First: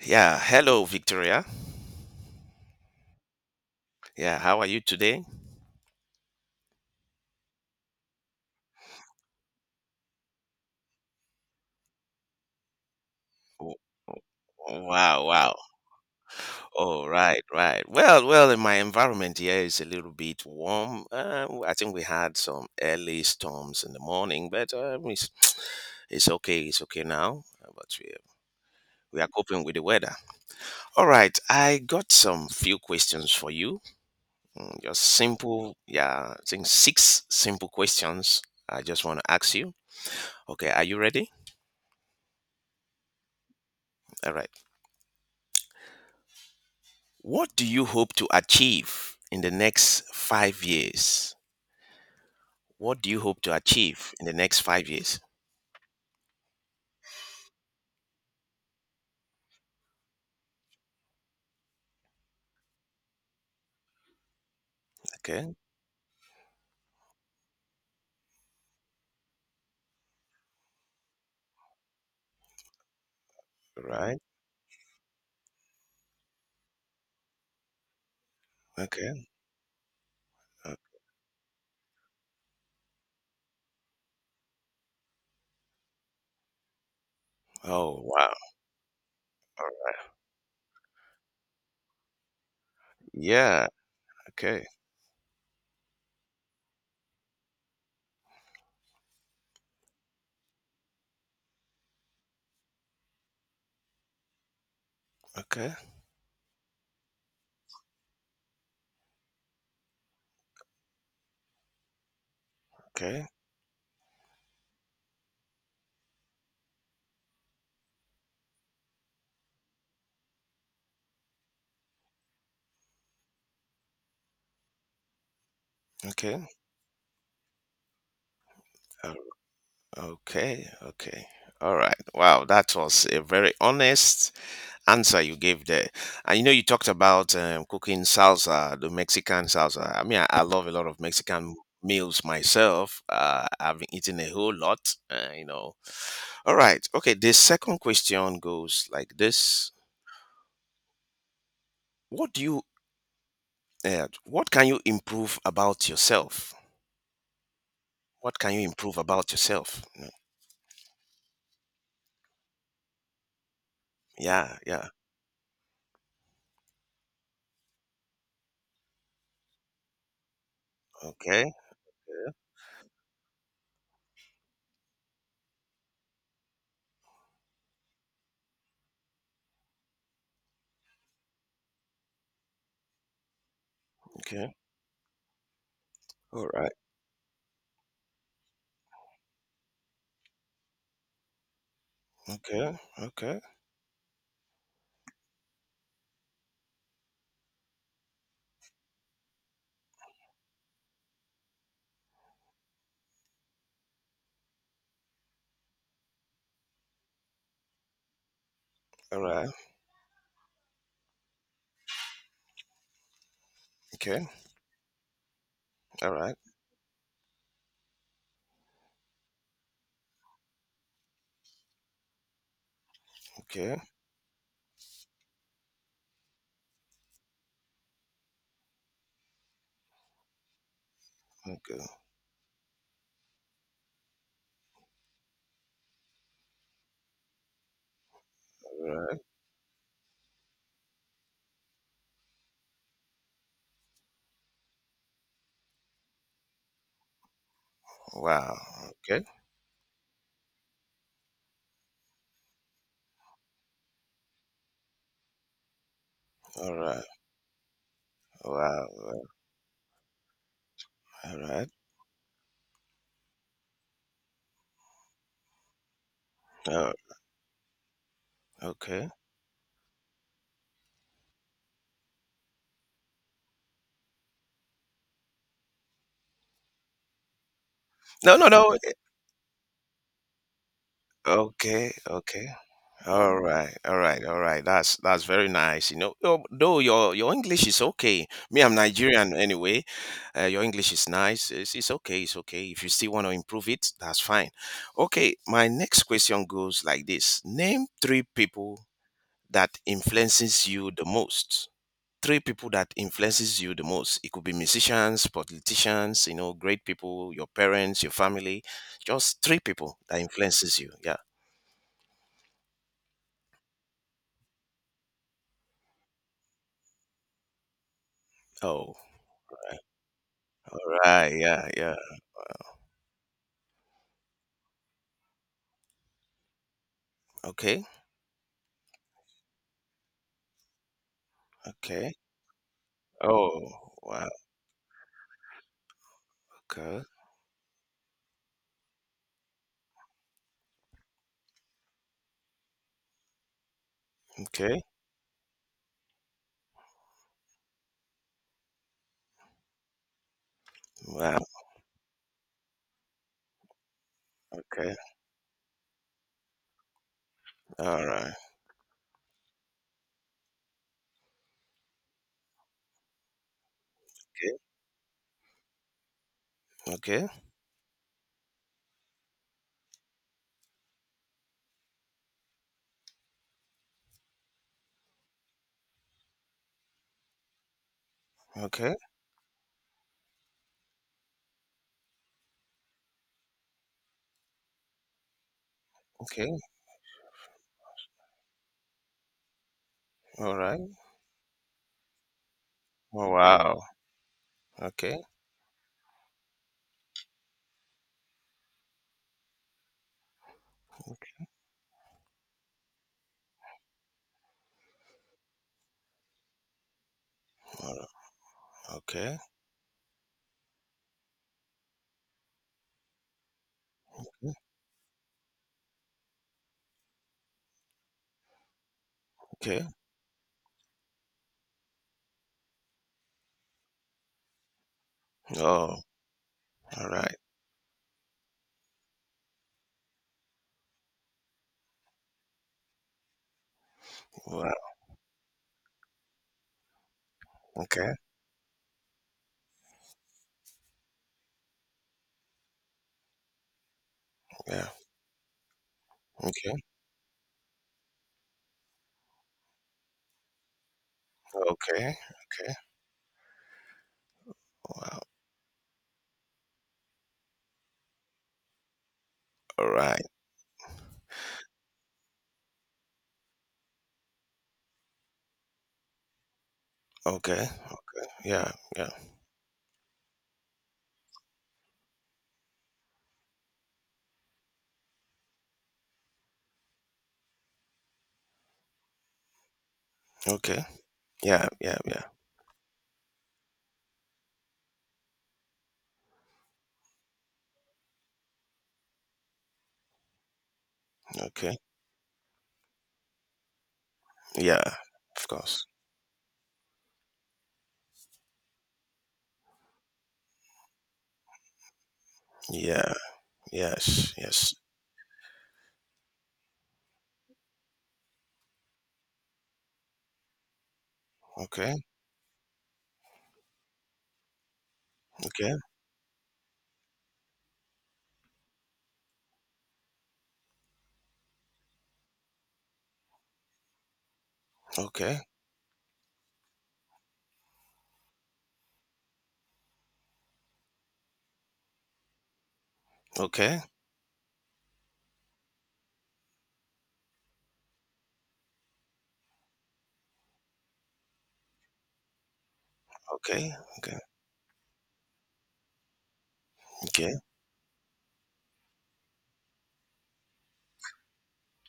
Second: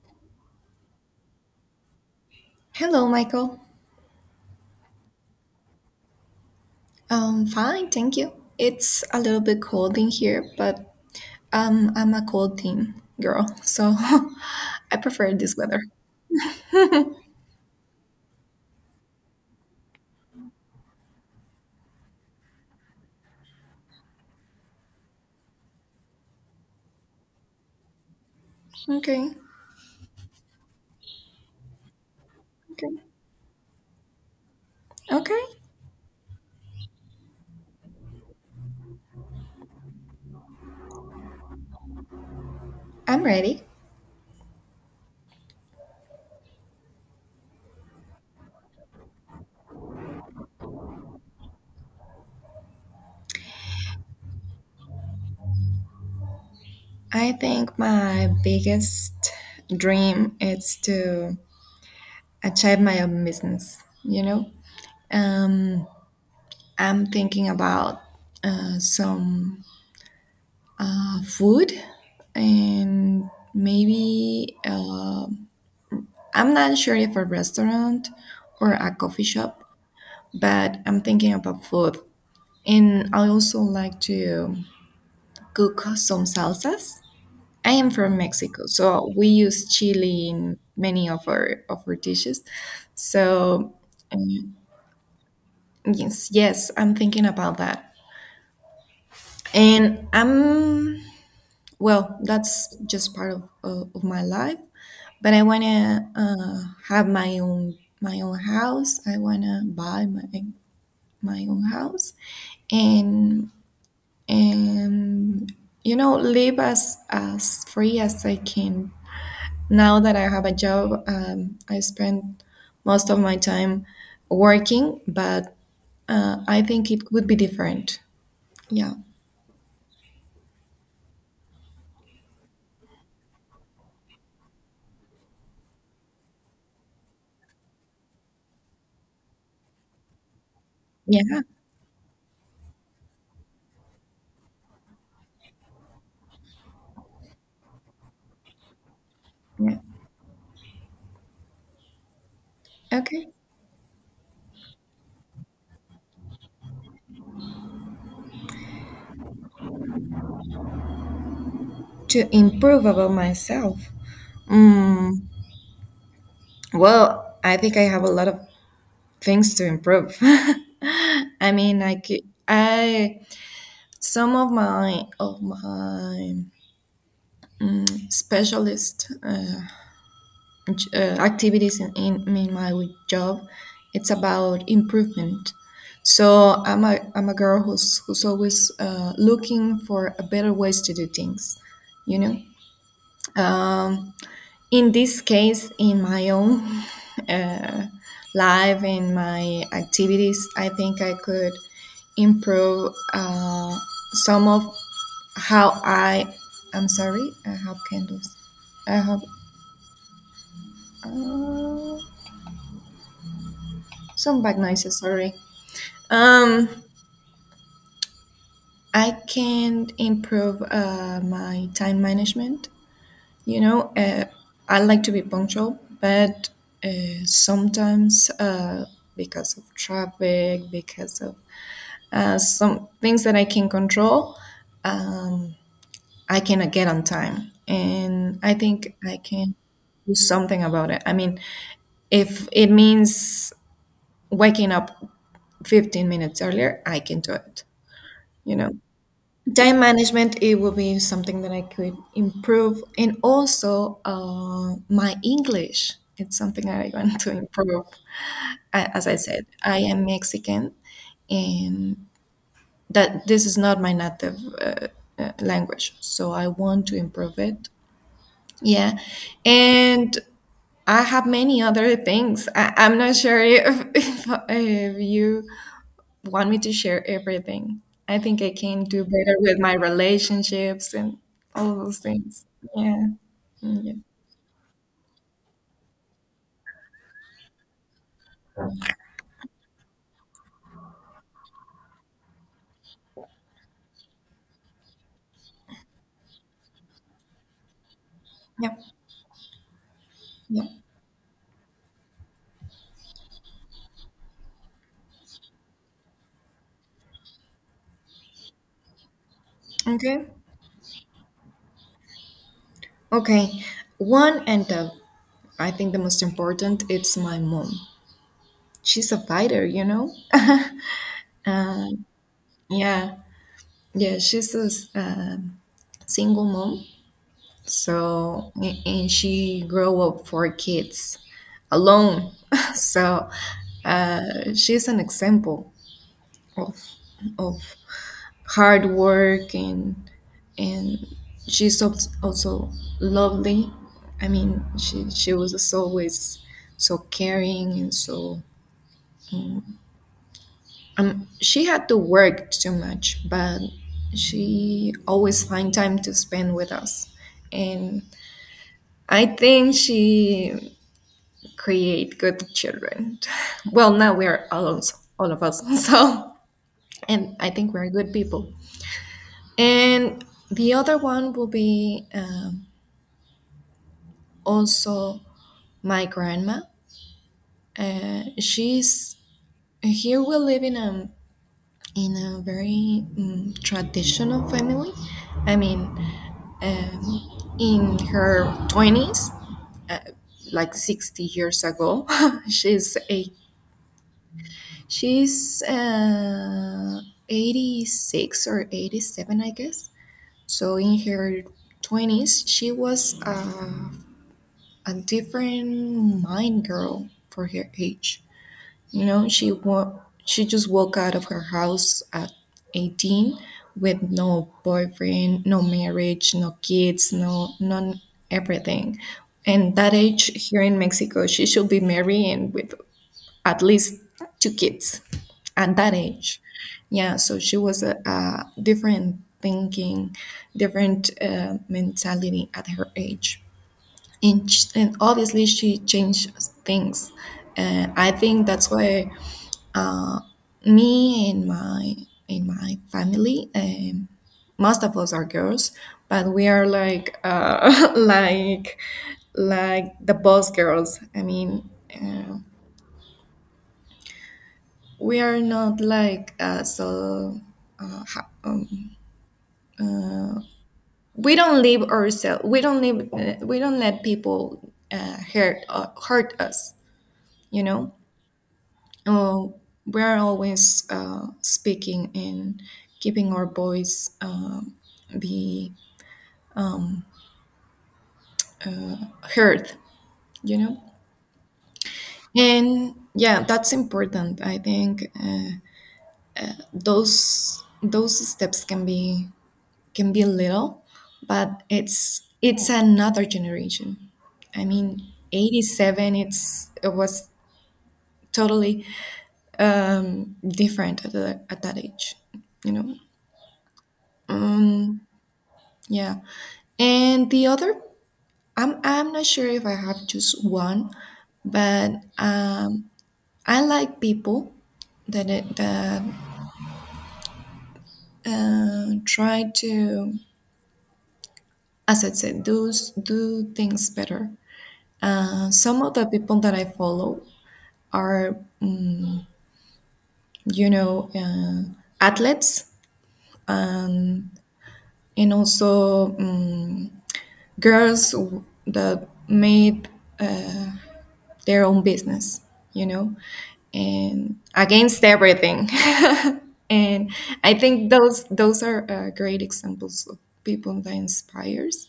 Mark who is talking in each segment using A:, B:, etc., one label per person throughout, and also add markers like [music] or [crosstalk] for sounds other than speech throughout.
A: Yeah, hello, Victoria.
B: Hello, Michael.
A: Yeah, how are you today?
B: Fine, thank you. It's a little bit cold in here, but I'm a cold team girl,
A: W-
B: so [laughs] I
A: Wow,
B: prefer
A: wow.
B: this weather.
A: Oh, right, right. Well, in my environment here is a little bit warm. I think we had some early storms in the morning, but it's okay. It's okay now. But we are
B: Okay,
A: coping with the weather. All right, I got some few
B: okay,
A: questions for you. Just
B: okay.
A: simple, yeah, I think six simple questions I just want to ask you. Okay, are you ready?
B: I'm ready.
A: All right. What do you hope to achieve in the next 5 years? What do you hope to achieve in the next 5 years?
B: I think my biggest dream is to achieve my own business.
A: Okay,
B: Um, I'm thinking about some food and
A: right.
B: maybe. I'm not sure if a restaurant or a coffee
A: Okay.
B: shop,
A: uh,
B: but I'm thinking about food. And I also like to cook some salsas. I am
A: Oh,
B: from
A: wow.
B: Mexico, so we use chili in many of our dishes.
A: Yeah.
B: So um,
A: Okay.
B: yes, yes, I'm thinking about that. And I'm, well, that's just part of my life. But I
A: Okay.
B: wanna have my own house. I wanna buy my own house
A: Okay.
B: and and you know, live as free as I can. Now that I have a job, I spend most of my time working, but
A: Okay.
B: I think it would be different. Yeah,
A: uh, Okay. Okay. All right. Wow. That was a very honest answer you gave there. And you know, you talked about cooking salsa, the Mexican salsa. I mean, I love a lot of
B: yeah,
A: Mexican meals myself. I've been eating a whole lot, All right. Okay. The second question goes like this:
B: yeah.
A: What do you,
B: Okay.
A: what can you improve about yourself? What can you improve about yourself? Mm,
B: To improve about myself.
A: Yeah. Yeah.
B: Mm, well, I think I have a lot of things to improve. [laughs]
A: Okay.
B: I mean, I could, I some of my specialist activities in my job. It's
A: Okay.
B: about improvement.
A: All
B: So
A: right.
B: I'm a girl who's always looking for a better ways to do things, you know?
A: Okay. Okay.
B: Um, in this case, in my own [laughs] uh, life, and my activities, I think I could improve some of how I, I'm sorry, I have candles. I have.
A: All right.
B: Uh,
A: Okay.
B: Some bad noises, sorry.
A: All right.
B: Um, I can improve my time management. You
A: Okay.
B: know, I like to be punctual, but sometimes because of traffic, because of
A: Okay.
B: some things that I can control, I cannot get on time. And I
A: All
B: think
A: right.
B: I can do something about it. I mean, if it means waking up 15 minutes earlier, I can do it,
A: Wow.
B: you know?
A: Okay.
B: Time management, it will be something that I could improve, and also my English, it's something
A: All
B: I
A: right.
B: want to improve.
A: Wow.
B: As I
A: wow,
B: said, I am Mexican,
A: All right.
B: and that this is not my native language, so I want
A: Uh,
B: to improve it. Yeah.
A: okay.
B: And I have many other things. I'm not sure if, [laughs] if you want me to share everything. I
A: No.
B: think
A: No.
B: I
A: No.
B: can do better with my relationships and all
A: Okay.
B: those things.
A: Okay.
B: Yeah.
A: All right,
B: Yeah.
A: all right, all right. That's very nice. You know, though your English is okay. Me, I'm Nigerian anyway. Your English is nice. It's okay. It's okay. If you still want to improve it, that's fine. Okay. My next question goes like this: Name three
B: Yeah.
A: people that
B: Yeah.
A: influences you the most. 3 people that influences you the most. It could be musicians, politicians, you know, great people, your parents, your family. Just 3 people that
B: Okay.
A: influences you. Yeah.
B: Okay. One and the, I think the most important, it's my mom.
A: Oh,
B: She's a fighter, you know?
A: all
B: [laughs]
A: right. Yeah, yeah.
B: Yeah, yeah, she's a single mom.
A: Okay.
B: So, and she grew up four kids
A: Okay.
B: alone. [laughs] So,
A: Oh, wow.
B: she's an example of
A: Okay.
B: of hard work and she's also lovely. I mean,
A: Okay.
B: she was just always so caring and so
A: Wow.
B: she had to work too much, but she
A: Okay.
B: always find time to spend with us. And
A: All right.
B: I think she create good children. [laughs] Well, now we are
A: Okay.
B: all of us, [laughs] so
A: Okay.
B: and I think we're good people. And the other one will be. Also my grandma.
A: Okay.
B: She's here. We live in a very traditional family. I mean,
A: okay,
B: in her twenties, uh,
A: All
B: like
A: right.
B: 60 years ago, [laughs] she's
A: Oh,
B: a
A: wow. Okay.
B: she's 86 or 87, I guess. So in her twenties, she was a different mind girl for her
A: All right.
B: age. You know,
A: Okay.
B: she just walked out of her house at 18 with no boyfriend, no marriage, no kids, no none everything. And
A: Okay.
B: that age here in Mexico, she should be married and with at least two kids at that
A: Oh,
B: age.
A: all
B: Yeah,
A: right.
B: so she was a different thinking, different mentality at her age, and,
A: Wow.
B: and obviously she changed things. I
A: Okay.
B: think that's why me and my family, most
A: Yeah.
B: of us are girls, but we are
A: Okay.
B: like [laughs] like the boss girls. I mean,
A: Okay.
B: uh,
A: Okay.
B: we
A: Wow.
B: are not like so. Uh, ho-
A: All right.
B: we don't leave ourselves. We don't leave. We don't let people hurt us. You
A: Okay.
B: know.
A: Yeah. Yeah.
B: Oh, we are always speaking and keeping our voice be heard, you know.
A: Okay. Yeah. Yeah. Yeah.
B: And yeah, that's important, I think. Those steps can be little, but
A: Okay.
B: it's another generation. I
A: Yeah.
B: mean,
A: Of course.
B: 87, it's it was totally different at, the, at that age, you know.
A: Yeah. Yes. Yes.
B: Yeah. And the other, I'm not sure if I have just one, but
A: Okay.
B: um I like people
A: Okay.
B: that try to, as I said, do things better.
A: Okay.
B: Some of the people that I follow are, you know, athletes,
A: Okay.
B: and also girls that made uh, their own business, you know,
A: Okay. Okay.
B: and against everything. [laughs] And
A: Okay.
B: I think those are great examples of people that inspires,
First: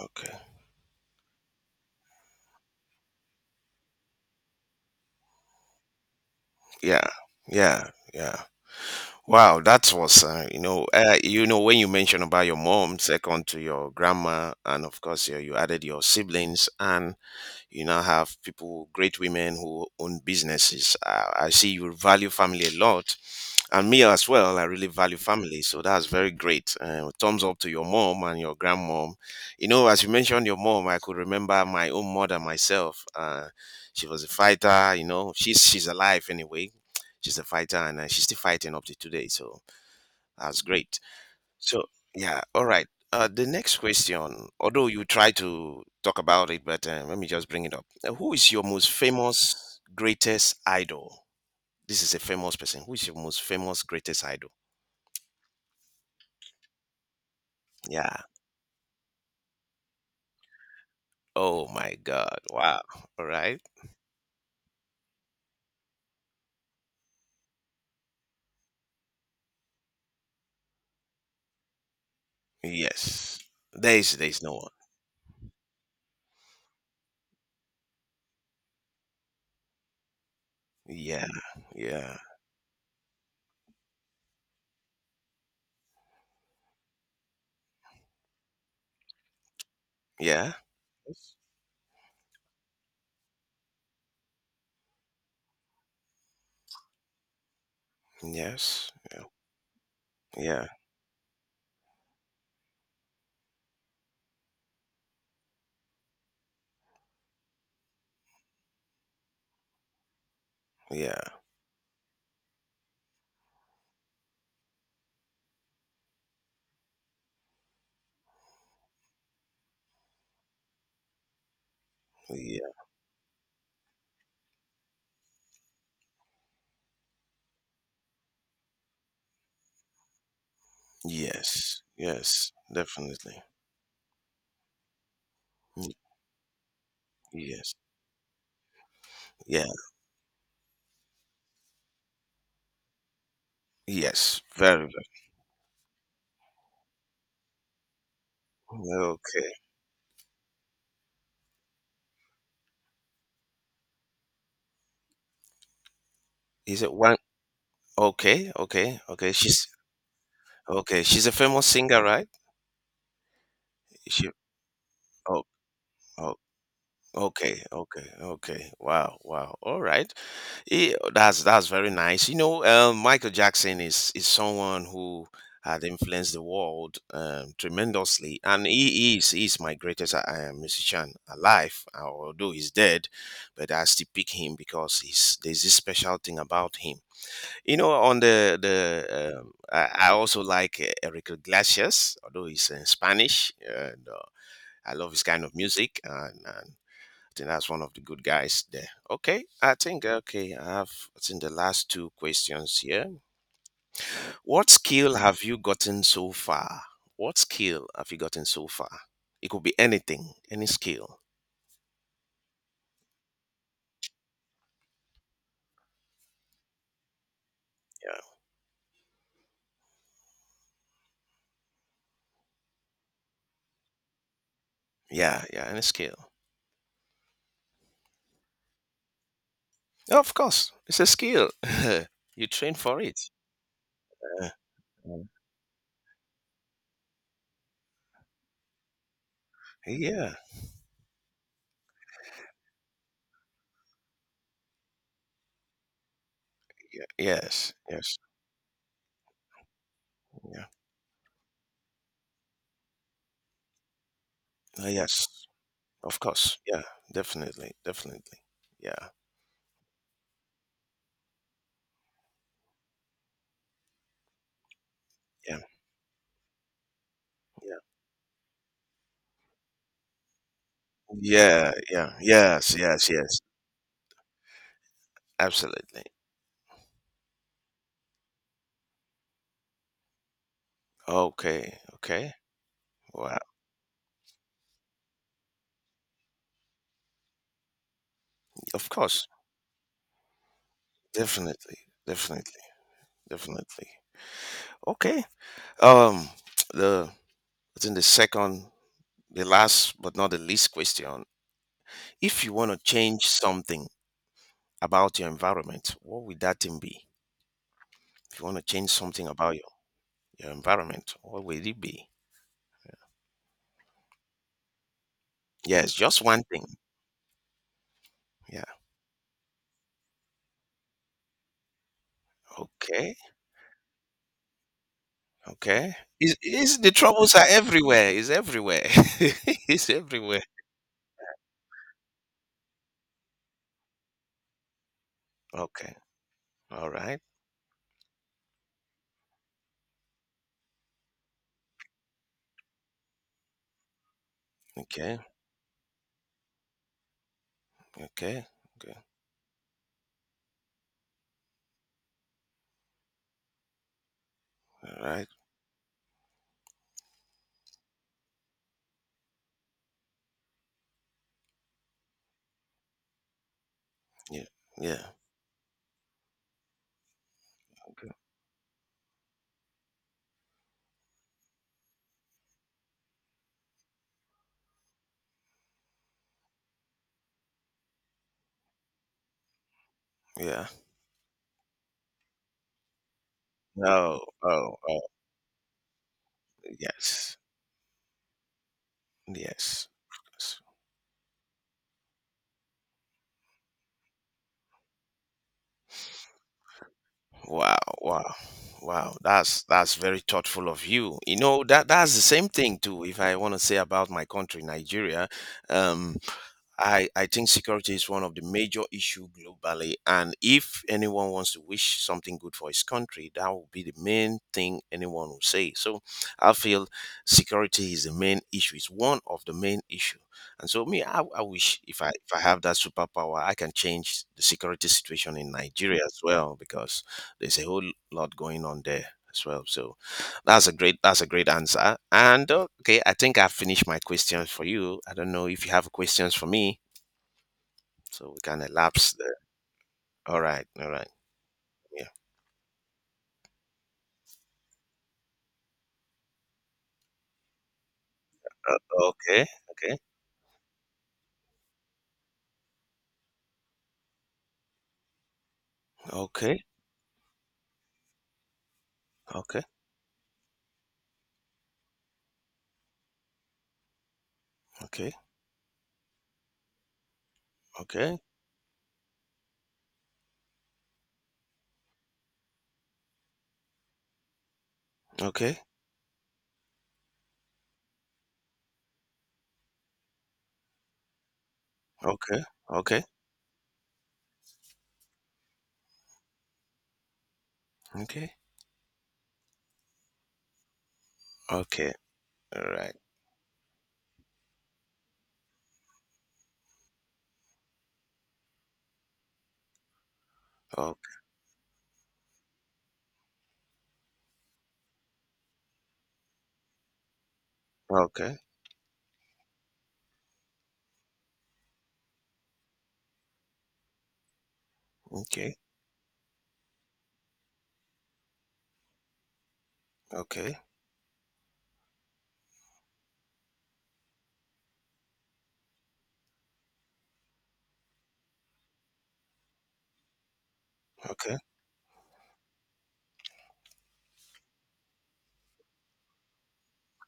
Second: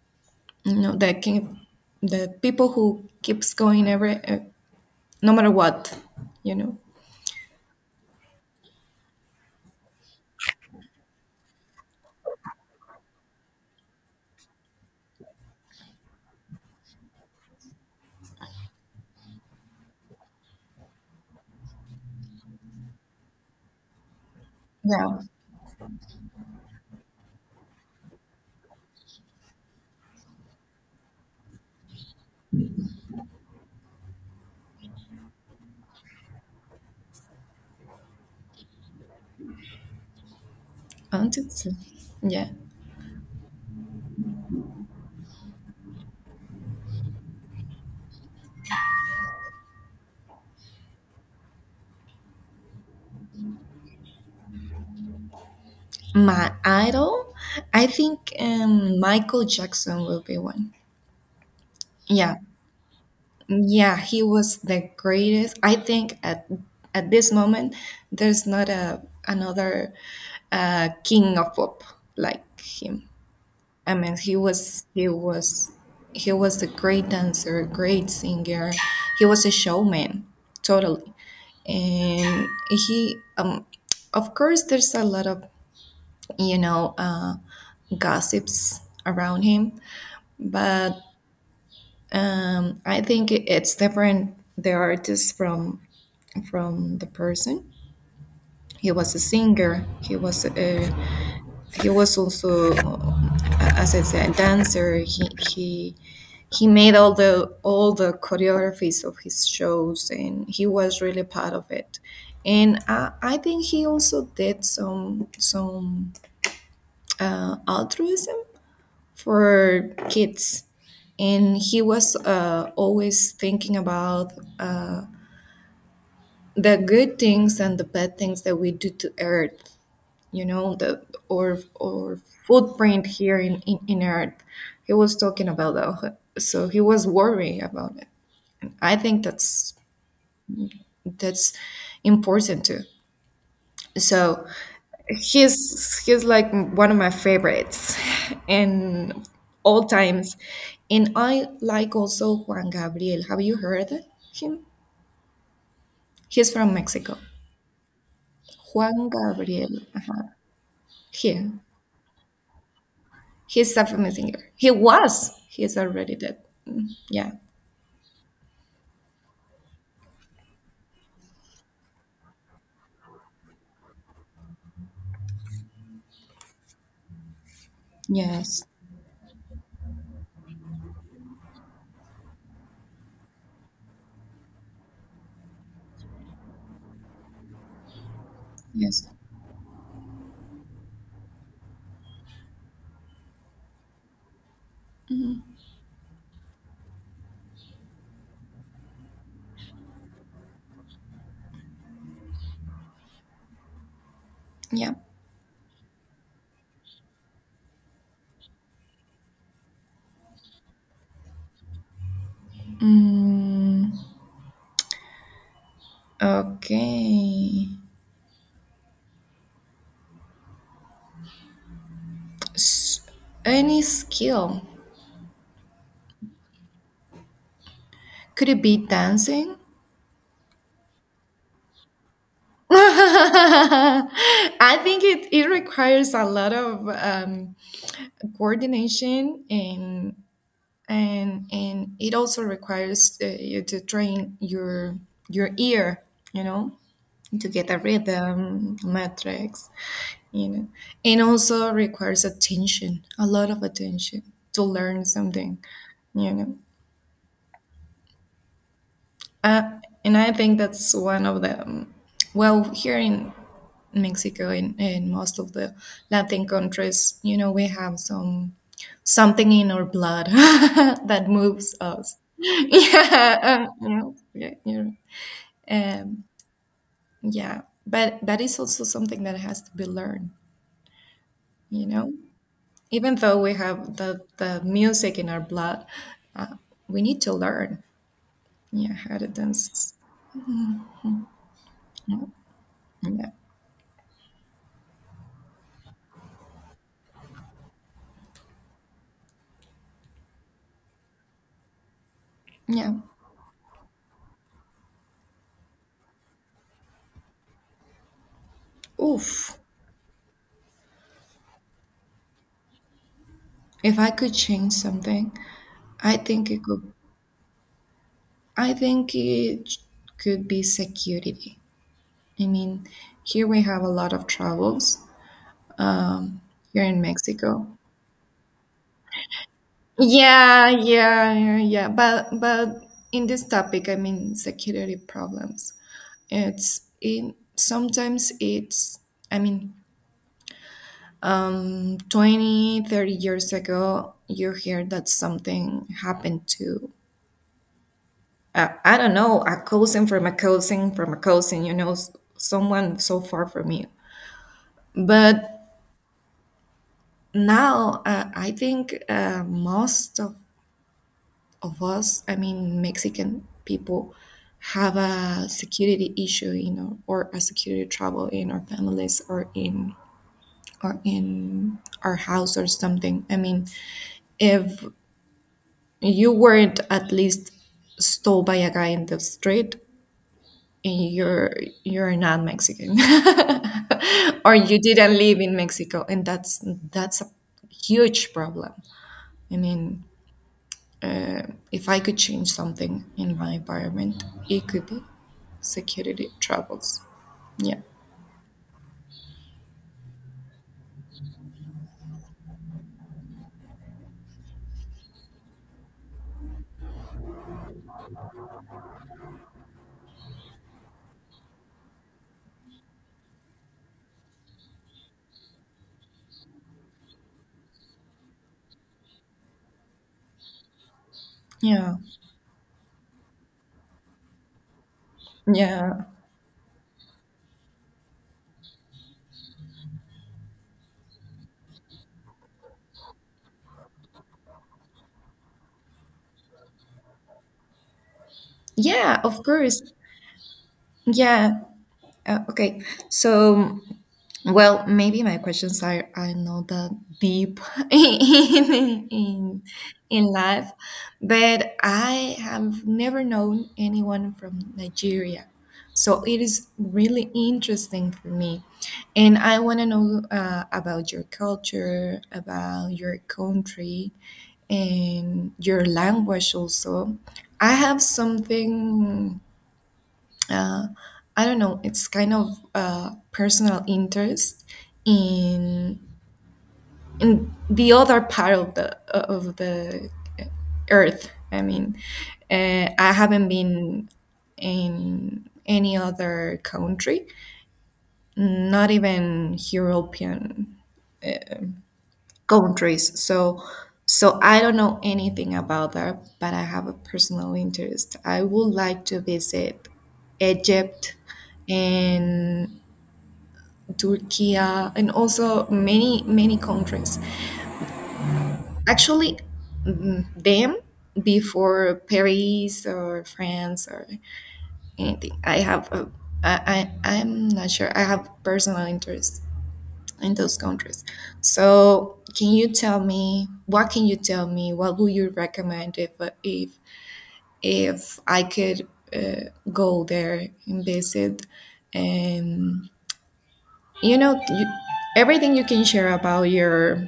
A: Okay.
B: you know, the king, the people who keeps going every no matter what, you know.
A: Yeah, yeah, yeah. Wow, that was you know when you mentioned about your mom, second to your grandma, and of course you added your siblings, and you now have people, great women who own businesses. I see you value family a lot, and me as well, I really
B: Yeah,
A: value family, so that's very great, thumbs up to your mom and your grandmom. You know, as you mentioned your mom, I could remember my own mother myself. She was a fighter, you know, she's alive anyway. She's a fighter, and she's still fighting up to today, so that's great.
B: antics.
A: So yeah,
B: Yeah,
A: all right, the next question, although you try to talk about it, but let me just bring it up. Who is your most famous greatest idol? This is a famous person. Who is your most famous greatest idol?
B: my idol, I
A: Yeah.
B: think Michael Jackson will be one.
A: Oh my
B: Yeah,
A: God. Wow. All right.
B: yeah, he was the greatest. I think at this moment, there's not a another king of pop like him.
A: Yes.
B: I
A: There is
B: mean,
A: there is no one.
B: he was a great dancer, a great singer. He was a showman, totally.
A: Yeah. Yeah.
B: And he, of course, there's a lot of, you know, gossips around him,
A: Yeah.
B: but I think it's different. The artist from the person.
A: Yes.
B: He was a
A: Yeah.
B: singer. He was
A: Yeah.
B: a he was also as I said, a dancer. He made all the choreographies of his shows, and he was
A: Yeah.
B: really part of it. And I think he also did some altruism for kids, and he was
A: Yeah.
B: always thinking about uh, the good things and the bad things that we do to Earth, you know, the
A: Yes.
B: or
A: Yes.
B: footprint here
A: Definitely.
B: in, in earth. He was talking about
A: Y-
B: that, so he was worried
A: Yes.
B: about it. I think
A: Yeah.
B: that's that's important too.
A: Yes.
B: So
A: Very
B: he's like one of my favorites
A: good.
B: in
A: Okay.
B: all times. And I like also Juan Gabriel, have you heard him? He's from
A: Is it
B: Mexico.
A: one? Okay. Okay.
B: Juan
A: Okay. She's
B: Gabriel, uh-huh.
A: okay. She's a
B: Here
A: famous singer, right?
B: he's a
A: Is
B: famous
A: She.
B: singer.
A: Oh.
B: He's already dead. Mm, yeah.
A: Okay, okay, okay. Wow, wow. All right. Yeah, that's very nice. You know, Michael Jackson is someone who had influenced the world tremendously,
B: Yes,
A: and he's my greatest musician alive. Although he's dead, but I still pick him because he's there's this special thing about him. You know, on
B: yes.
A: the I also like Enrique Iglesias, although he's in Spanish. And, I love his
B: Mhm.
A: kind of music, and I think that's one of the good guys there. Okay, I think okay. I think the last two questions here. What
B: Yeah.
A: skill have you gotten so far? What skill have you gotten so far? It could be anything, any skill.
B: Okay.
A: Yeah,
B: S- any skill?
A: yeah, any skill.
B: Could it be dancing?
A: Oh, of course, it's a skill. [laughs] You train
B: [laughs]
A: for it. Uh,
B: I think
A: Mm.
B: it, it requires a lot of coordination and
A: yeah,
B: and it also requires you to train your ear, you know,
A: yeah,
B: to get
A: yes,
B: a
A: yes,
B: rhythm, metrics, you
A: yeah,
B: know. And also requires attention, a lot of attention, to learn
A: Yes.
B: something,
A: Of
B: you
A: course,
B: know.
A: yeah, definitely, definitely. Yeah,
B: uh, and I think that's one of the well, here in Mexico and most of
A: yeah,
B: the Latin countries, you know, we
A: yeah,
B: have some something in our blood [laughs] that moves
A: yeah.
B: us. [laughs]
A: Yes, yes,
B: Yeah.
A: yes. Absolutely.
B: Um, yeah, but that is also something that has to be learned,
A: Okay.
B: you know.
A: Okay.
B: Even
A: Wow.
B: though we have the music in our blood, uh, we need to learn,
A: Of
B: yeah, how to
A: course.
B: dance.
A: Definitely.
B: Yeah,
A: Definitely.
B: yeah,
A: Definitely. Okay. Um. [tsk] The I think the second, the last but not the least question. If you want to
B: yeah.
A: change something about your environment, what would that thing be? If you want to change something about
B: Oof!
A: your environment, what would it be?
B: If I could change something,
A: Yes,
B: I
A: just one
B: think it
A: thing.
B: could.
A: Yeah.
B: I think it could be security. I mean,
A: Okay.
B: here we have a lot of troubles
A: Okay. Is
B: here
A: the
B: in
A: troubles are
B: Mexico.
A: everywhere? Is everywhere? [laughs] Is everywhere.
B: Yeah, yeah, yeah, yeah. But in this topic, I mean, security problems.
A: Okay.
B: It's
A: All right.
B: in sometimes it's. I mean, 20, 30 years ago, you hear that
A: Okay,
B: something happened to,
A: okay, okay.
B: I don't know, a cousin from a cousin from a cousin, you know, someone so far from you.
A: All right.
B: But now, I think most of us, I mean, Mexican people,
A: Yeah,
B: have
A: yeah,
B: a security issue, you know, or a security
A: okay.
B: trouble in our families or in our house or something. I mean, if you weren't at least stole by a guy in the street,
A: yeah.
B: and you're not Mexican. [laughs]
A: Oh,
B: Or
A: oh,
B: you
A: oh.
B: didn't live in Mexico, and that's a
A: Yes,
B: huge problem. I
A: yes.
B: mean,
A: Yes.
B: uh, if I could change something in my environment, it could be security troubles.
A: Wow,
B: Yeah.
A: wow, wow. That's very thoughtful of you. You know that that's the same thing too. If I want to say about my country, Nigeria, um, I think security is one of the major issue globally. And if anyone wants to wish something good for his country, that will be the main thing anyone will say. So I feel security is the main issue. It's one of the main issue. And so me, I wish
B: Yeah.
A: if I have that superpower, I can change the security situation in Nigeria
B: Yeah.
A: as well, because there's a whole lot going on there as well. So that's a great answer. And okay, I think I've finished my questions for you. I don't know if you have questions for me. So we can elapse
B: Yeah,
A: there.
B: of course.
A: All right, all right.
B: Yeah.
A: Yeah.
B: Okay. So, well, maybe my questions are not that deep [laughs] in,
A: Okay,
B: in,
A: okay,
B: in life, but I have never known anyone from Nigeria. So it
A: okay,
B: is really interesting for me. And I
A: okay,
B: want to know about your culture, about your country,
A: okay,
B: and your language also. I have
A: okay,
B: something, uh, I don't know, it's kind of personal interest
A: okay,
B: in in the other part of the earth. I mean,
A: okay, okay,
B: I haven't been in any other country,
A: okay,
B: not even European
A: okay. All right.
B: countries. So so I don't know anything about that, but I have a personal interest. I would like to visit Egypt
A: Okay,
B: and Turkey, and also many, many countries.
A: okay,
B: Actually, them before Paris or France or anything.
A: okay,
B: I have, a, I'm not sure. I have personal interest in those
A: okay,
B: countries. So, can you tell me, what can you tell me? What would you recommend if if if I could go there and
A: okay.
B: visit? And you know, you, everything you can share about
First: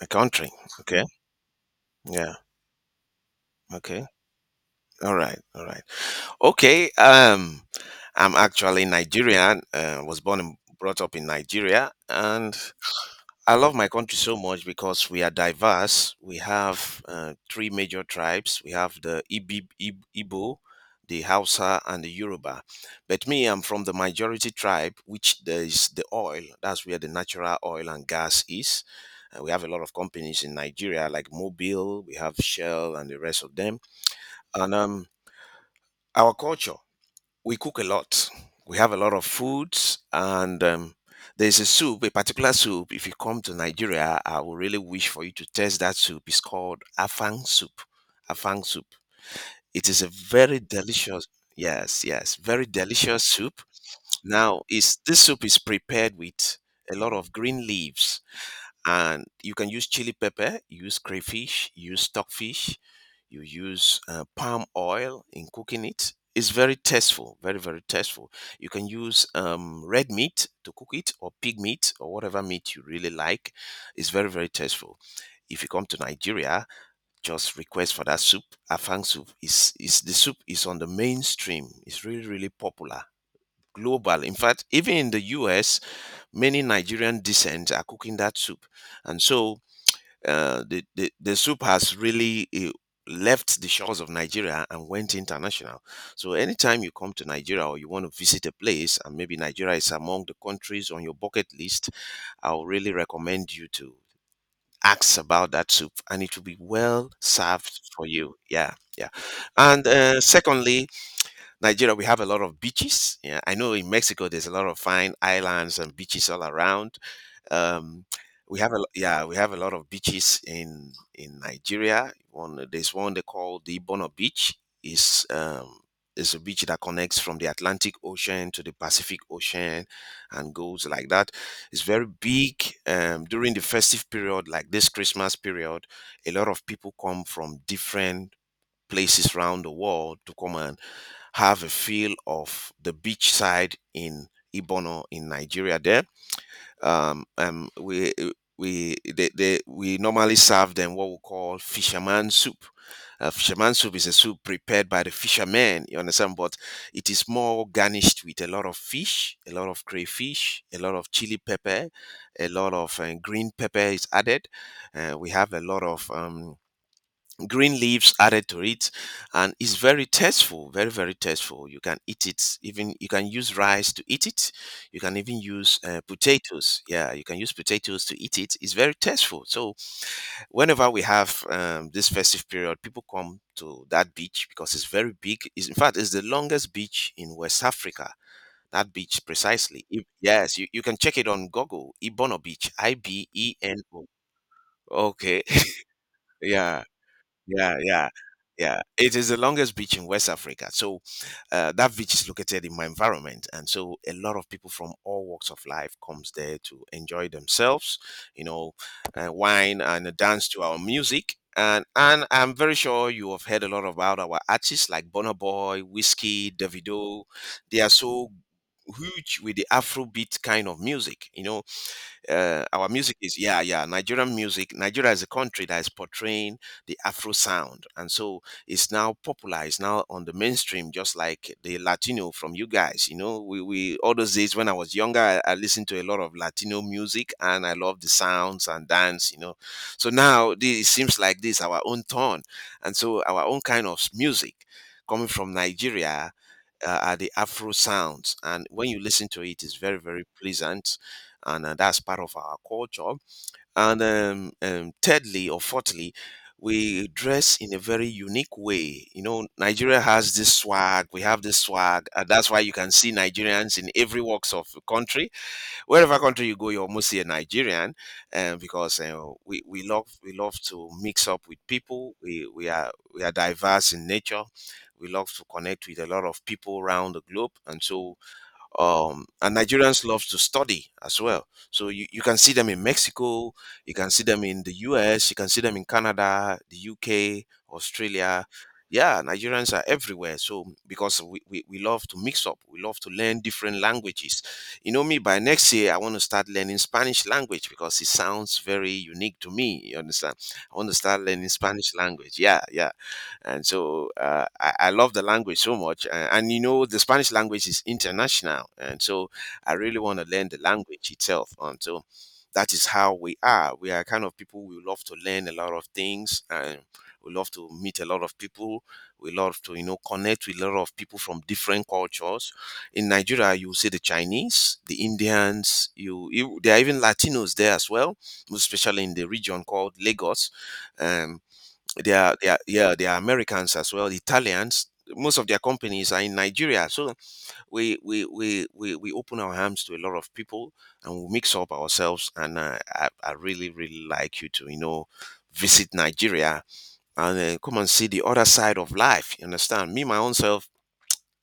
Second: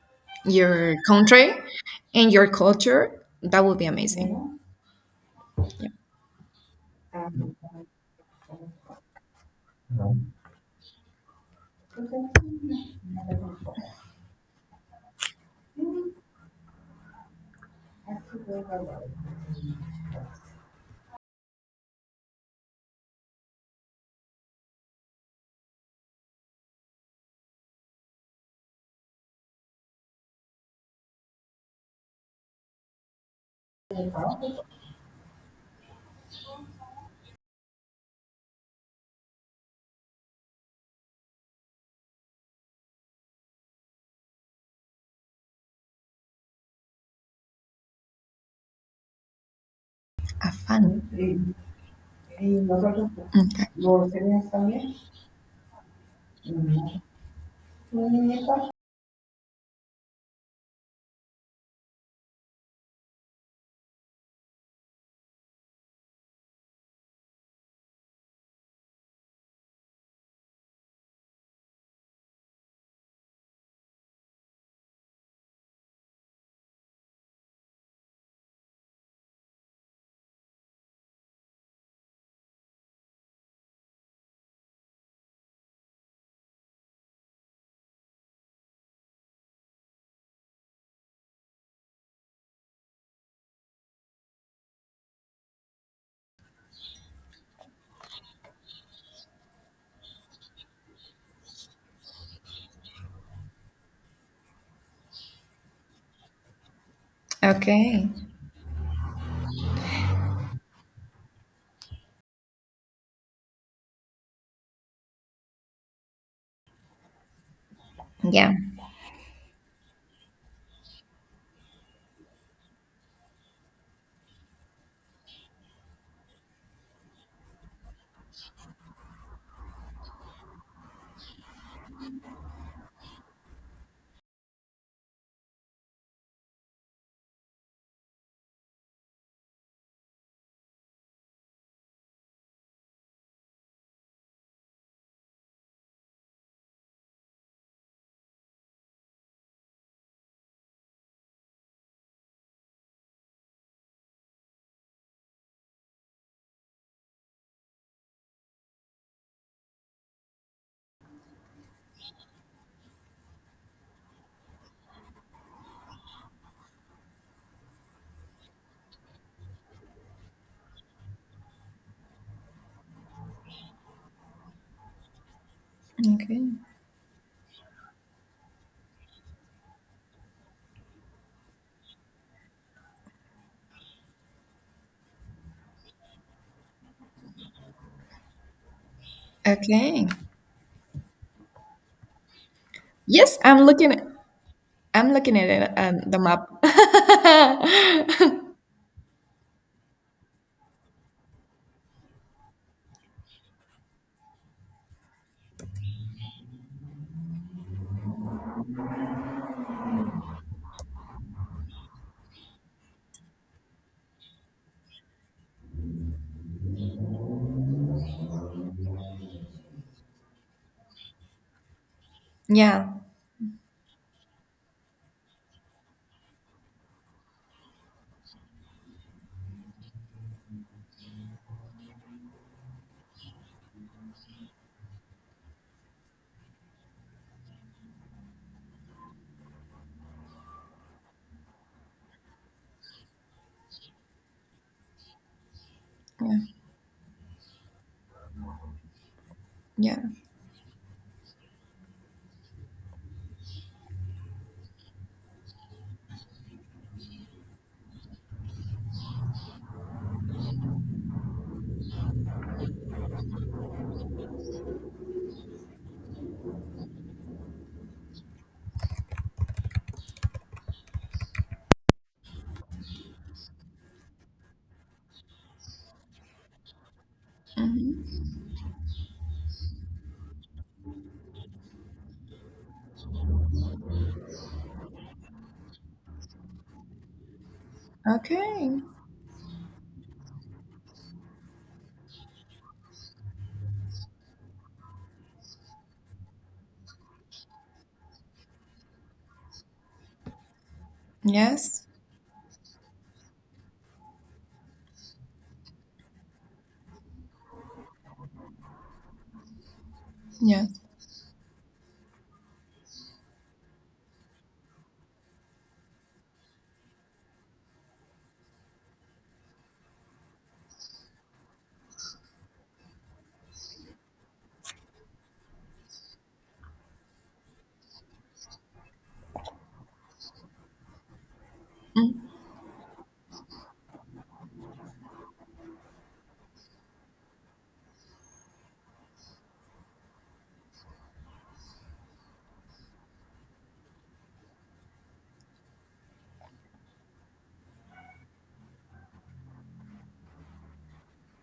A: A country.
B: your
A: Okay.
B: country and
A: Yeah.
B: your culture. That would be
A: Okay.
B: amazing.
A: All right. All right.
B: Yeah.
A: Okay. I'm actually Nigerian. Was born and brought up in Nigeria, and I love my country so much because we are diverse. We have 3 major tribes. We have the Igbo, the Hausa, and the Yoruba. But me, I'm from the majority tribe, which there is the oil. That's where the natural oil and gas is. We have a lot of companies in Nigeria, like Mobil. We have Shell and the rest of them. And our culture, we cook a lot. We have a lot of foods, and there's a soup, a particular soup. If you come to Nigeria, I would really wish for you to taste that soup. It's called afang soup. Afang soup. It is a
B: Have
A: very
B: fun.
A: delicious, yes, yes, very
B: Okay.
A: delicious soup. Now, is this soup is prepared with a lot of green leaves, and you can use chili pepper, you use crayfish, you use stockfish, you use palm oil in cooking it. It's very tasteful, very very tasteful. You can use red meat to cook it, or pig meat, or whatever meat you really like. It's very very tasteful. If you come to Nigeria, just request for that soup. Afang soup is the soup is on the mainstream. It's really really popular global. In fact, even in the US, many Nigerian descent are cooking that soup. And so the soup has really left the shores of Nigeria and went international. So anytime you come to Nigeria or you want to visit a place, and maybe Nigeria is among the countries on your bucket list, I'll really recommend you to ask about that soup, and it will be well served for
B: Okay.
A: you. Yeah, yeah. And secondly, Nigeria, we have a lot of beaches. Yeah, I know in Mexico there's a lot of fine islands and beaches all around. Um
B: Yeah.
A: we have a lo- Yeah, we have a lot of beaches in Nigeria. One, there's one they call the Ibono beach. is um is a beach that connects from the Atlantic Ocean to the Pacific Ocean and goes like that. It's very big. During the festive period, like this Christmas period, a lot of people come from different places around the world to come and have a feel of the beachside in Ibono in Nigeria there. We we they we normally serve them what we call fisherman soup. Fisherman soup is a soup prepared by the fishermen, you understand, but it is more garnished with a lot of fish, a lot of crayfish, a lot of chili pepper, a lot of green pepper is added. We have a lot of green leaves added to it, and it's very tasteful, very tasteful. You can eat it, even you can use rice to eat it. You can even use
B: Okay.
A: potatoes, yeah, you can use potatoes to eat it. It's very tasteful. So whenever we have this festive period, people come to that beach because it's very big. In fact, it's the longest beach in West Africa, that beach precisely.
B: Okay.
A: Yes, you can check it on Google. Ibono beach,
B: Yes, I'm looking.
A: Ibeno,
B: I'm looking
A: okay.
B: at
A: [laughs]
B: it, the map.
A: Yeah, yeah, yeah,
B: [laughs]
A: yeah. It is the longest beach in West Africa. So that beach is located in my environment, and so a lot of people from all walks of life comes there to enjoy themselves. You know, wine and dance to our music. And I'm very sure you have heard a lot about our artists like Burna Boy, Whiskey, Davido. They are so huge with the Afrobeat kind of music. You know,
B: Yeah.
A: our music is, yeah, yeah. Nigerian music. Nigeria is a country that is portraying the Afro sound, and so it's now popular. It's now on the mainstream, just like the Latino from you guys. You know, we, all those days when I was younger, I listened to a lot of Latino music, and I love the sounds and dance. You know, so now this, it seems like this our own turn, and so our own kind of music coming from Nigeria
B: Yeah.
A: are the Afro sounds, and when you listen to it, it's very,
B: Yeah.
A: very pleasant, and that's part of our culture. And thirdly, or fourthly, we dress in a very unique way. You know, Nigeria has this swag. We have this swag, and that's why you can see Nigerians in every walks of the country. Wherever country you go, you almost see a Nigerian, because we love we love to mix up with people. We are diverse in nature. We love to connect with a lot of people around the globe, and so
B: Hmm.
A: and Nigerians love to study as well. So you can see them in Mexico, you can see them in the US, you can see them in Canada, the UK, Australia.
B: Okay.
A: Yeah, Nigerians are everywhere. So because we love to mix up, we love to learn different languages. You know me, by next year I want to start learning Spanish language because it sounds very unique to me. You understand? I want to start learning
B: Yes.
A: Spanish language. Yeah, yeah, and so I love the language so much. And you know, the Spanish language is international, and so I really want to learn the
B: Yes.
A: language itself. And so that is how we are. We are kind of people, we love to learn a lot of things, and we love to meet a lot of people. We love to, you know, connect with a lot of people from different cultures. In Nigeria, you see the Chinese, the Indians. You, there are even Latinos there as well, especially in the region called Lagos. Um,
B: Mm.
A: yeah, they are Americans as well. Italians. Most of their companies are in Nigeria. So we open our arms to a lot of people, and we mix up ourselves. And I really really like you to, you know, visit Nigeria and come and see the other side of life. You understand? Me my own self.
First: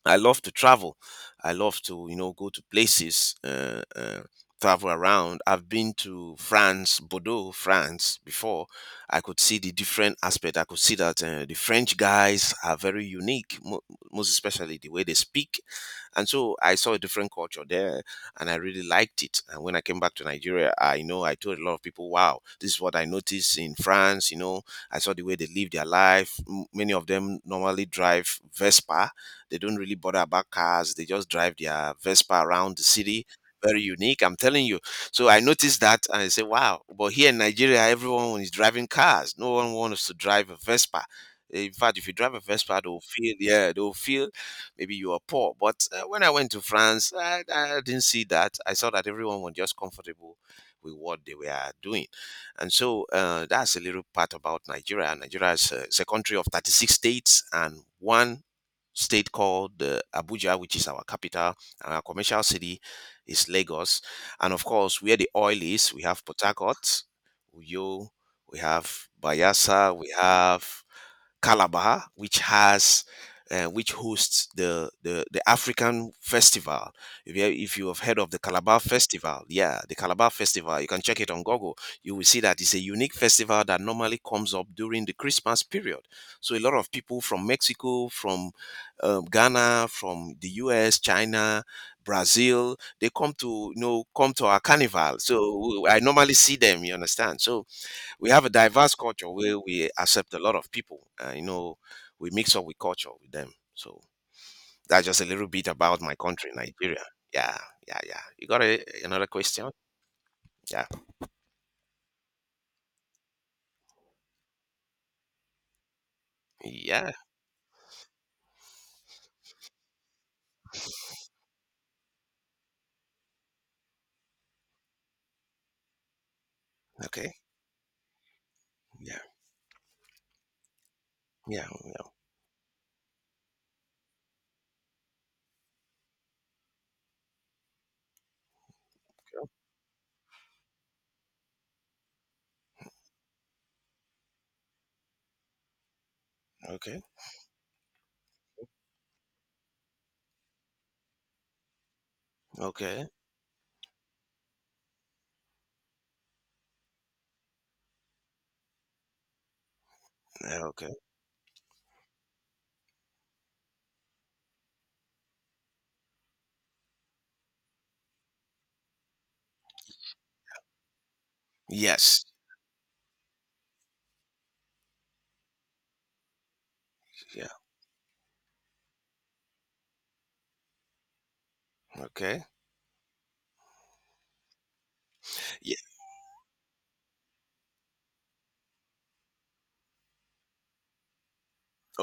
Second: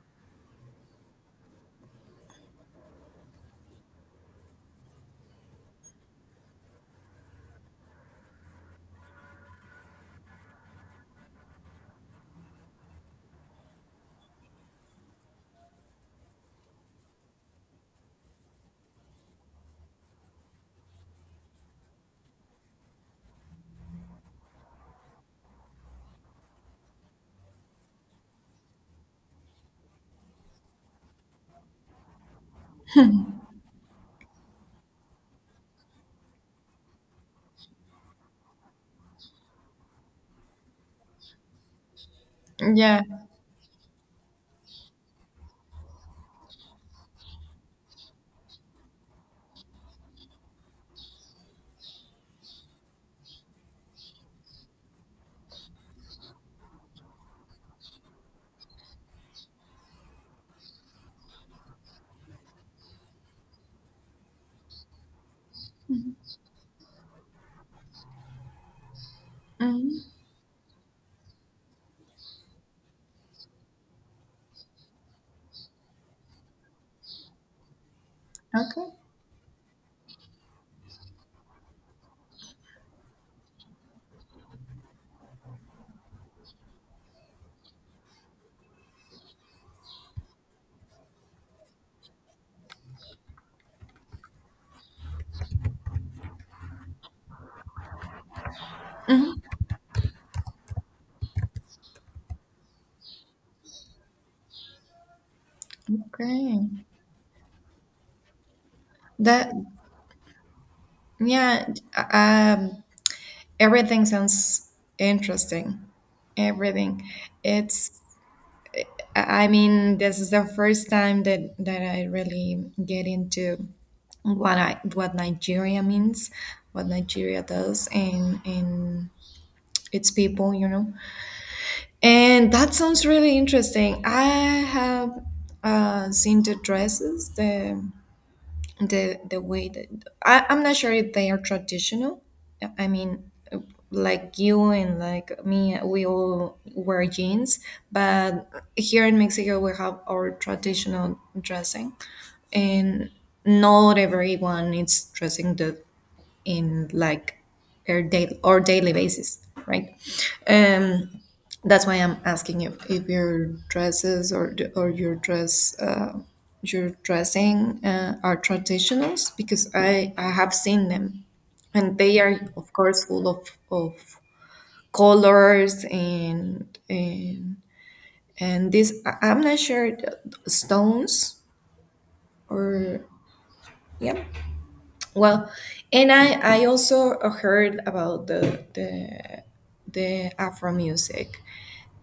A: I love to travel. I love to, you know, go to places, travel around. I've been to France, Bordeaux, France before. I could see the different aspect. I could see that the French guys are very unique, most especially the way they speak. And so I saw a different culture there, and I really liked it. And when I came back to Nigeria, I, you know, I told a lot of people, wow, this is what I noticed in France. You know, I saw the way they live their life. Many of them normally drive Vespa. They don't really bother about cars. They just drive their Vespa around the city. Very unique, I'm telling you. So I noticed that and I said, wow. But here in Nigeria, everyone is driving cars. No one wants to drive a Vespa. In fact, if you drive a Vespa, they'll
B: Yeah.
A: feel, yeah, they'll feel maybe you are poor. But when I went to France, I didn't see that. I saw that everyone was just comfortable with what they were doing. And so that's a little part about Nigeria. Nigeria is is a country of 36 states and one state called Abuja, which is our capital, and our commercial city is Lagos. And of course, where the oil is, we have Port Harcourt, Uyo, we have
B: Hmm.
A: Bayelsa, we have Calabar, which has which hosts the African festival. If you have heard of the Calabar
B: Okay.
A: Festival, yeah, the Calabar Festival, you can check it on Google. You will see that it's a unique festival that normally comes up during the Christmas period. So a lot of people from Mexico, from Ghana, from the U.S., China, Brazil, they come to, you know, come to our carnival. So I normally see them. You understand? So we have a diverse culture
B: Hmm.
A: where we accept a lot of people. You know, we mix up with culture with them. So that's just a little bit about my country,
B: Okay.
A: Nigeria. Yeah, yeah. You got a, another
B: That.
A: question? Yeah,
B: Yeah. Um. Everything sounds interesting. Everything.
A: yeah.
B: It's, I mean, this is the first time that I really get into what Nigeria means, what
A: Okay.
B: Nigeria does, and
A: Yeah,
B: its people, you know.
A: yeah.
B: And that sounds really interesting. I have seen the dresses, the the way that I'm not sure if they are traditional. I mean, like you and like me, we all
A: Okay,
B: wear jeans, but here in Mexico we have our traditional dressing,
A: okay, okay.
B: and not everyone is dressing the in like our daily or daily basis, right?
A: Okay.
B: Um, that's why I'm asking you if your dresses or your dress your dressing are traditionals, because I have seen them, and they
A: Yes.
B: are of course full of colors and
A: Yeah.
B: and this I'm not sure the stones
A: Okay.
B: or yeah well.
A: Yeah.
B: And I also heard about the the Afro music.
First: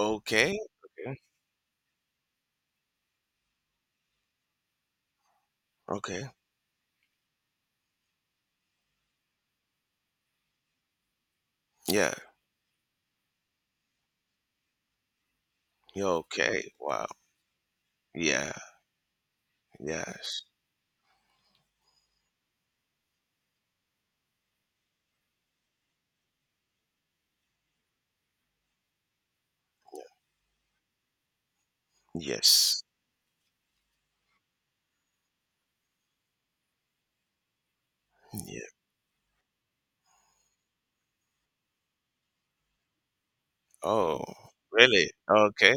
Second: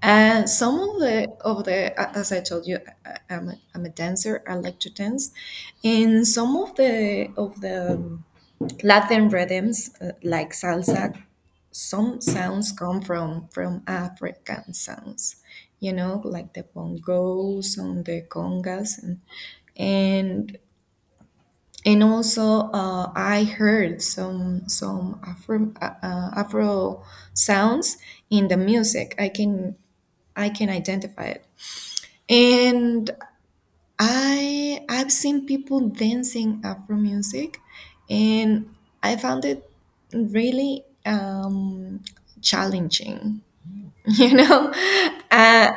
B: And
A: Okay.
B: some
A: Okay.
B: of the as I told you, I'm a dancer. I like to dance in
A: Okay.
B: some of the Latin rhythms like salsa,
A: Yeah.
B: some sounds come from African sounds. You
A: Yeah.
B: know, like the
A: Okay. Wow.
B: bongos and the
A: Yeah.
B: congas
A: Yes.
B: and and also, I heard some Afro Afro sounds in the music. I can identify it.
A: Yes.
B: And I I've seen people dancing Afro music,
A: Yeah.
B: and I found it really challenging. [laughs]
A: Oh.
B: You know,
A: Really?
B: uh,
A: Okay.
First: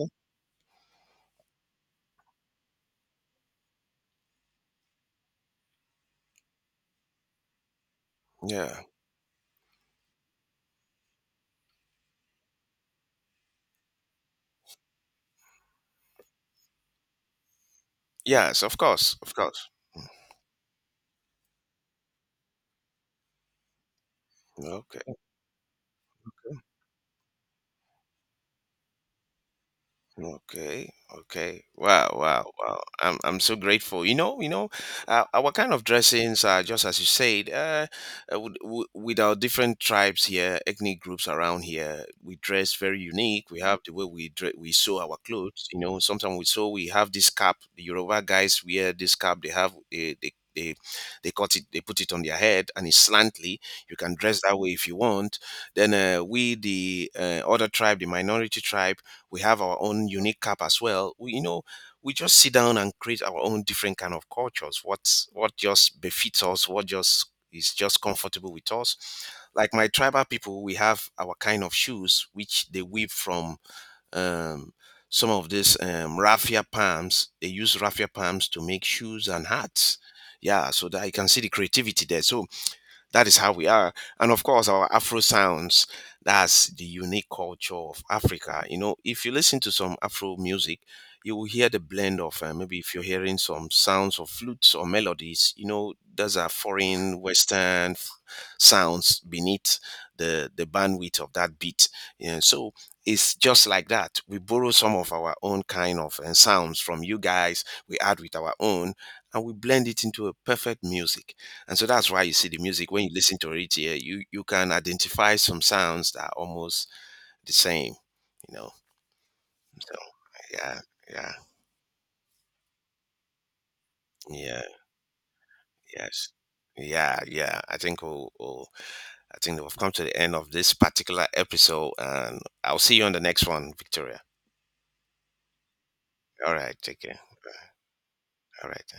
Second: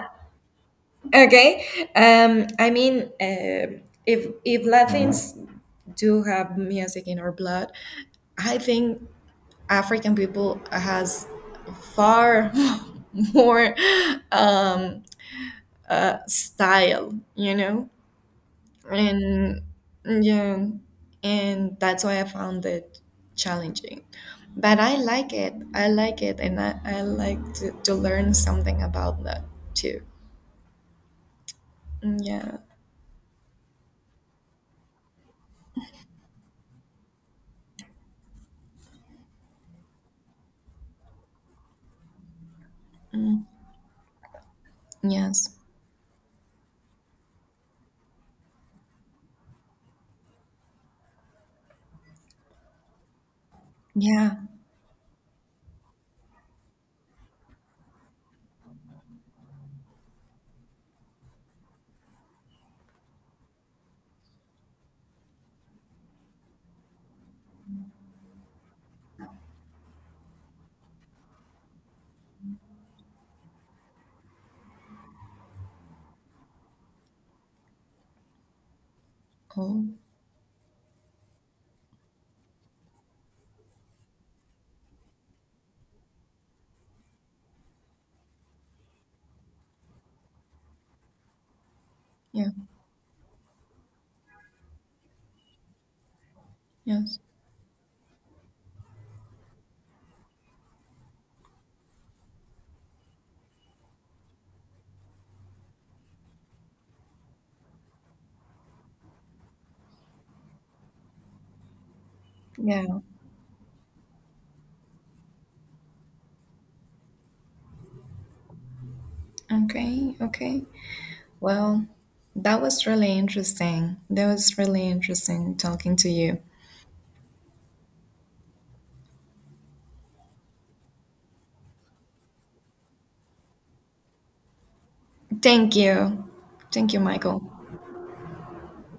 B: okay. I mean, if Latins do have music in our blood, I
A: Yeah.
B: think African people has far [laughs] more um, style, you know,
A: Yes. Of course. Of
B: and
A: course.
B: yeah, and that's why I found it challenging. But I
A: Okay,
B: like it. I like it, and I like to learn something about that too.
A: okay, okay. Wow, wow,
B: Yeah.
A: wow. I'm so grateful. Our kind of dressings are just as you said. With, with our different tribes here, ethnic groups around here, we dress very
B: Mm.
A: unique. We have the way we we sew our
B: Yes.
A: clothes. You know, sometimes we sew. We have this cap. The Yoruba guys wear this cap. They have they cut it. They put it on their head, and it's slantly. You can
B: Yeah.
A: dress that way if you want. Then we, the other tribe, the minority tribe, we have our own unique cup as well. You know, we just sit down and create our own different kind of cultures, what's what just befits us, what just is just comfortable with us. Like my tribal people, we have our kind of shoes which they weave from um, some of these raffia palms. They use raffia palms to make shoes and
B: Oh.
A: hats. Yeah, so that I can see the creativity there. So that is how we are. And of course, our Afro sounds, that's the unique culture of Africa. You know, if you listen to some Afro music, you will hear the blend of
B: Yeah.
A: maybe if you're hearing some sounds of flutes or melodies, you know, those are
B: Yes.
A: foreign Western sounds beneath the bandwidth of that beat. Yeah, so it's just like that. We borrow some of our own kind of sounds from you guys, we add with our own, and we blend it into a perfect music. And so that's why you see the
B: Yeah.
A: music when you listen to it here, you can identify some sounds that are almost the same, you know. So
B: Okay. Okay.
A: yeah, yeah,
B: Well, that was really interesting. That was
A: yeah,
B: really interesting talking to
A: yes.
B: you.
A: Yeah, yeah. I think we'll I think we've come to the end of this particular episode, and I'll see you on the next one, Victoria.
B: Thank you.
A: All right,
B: Thank
A: take
B: you,
A: care.
B: Michael.
A: All right.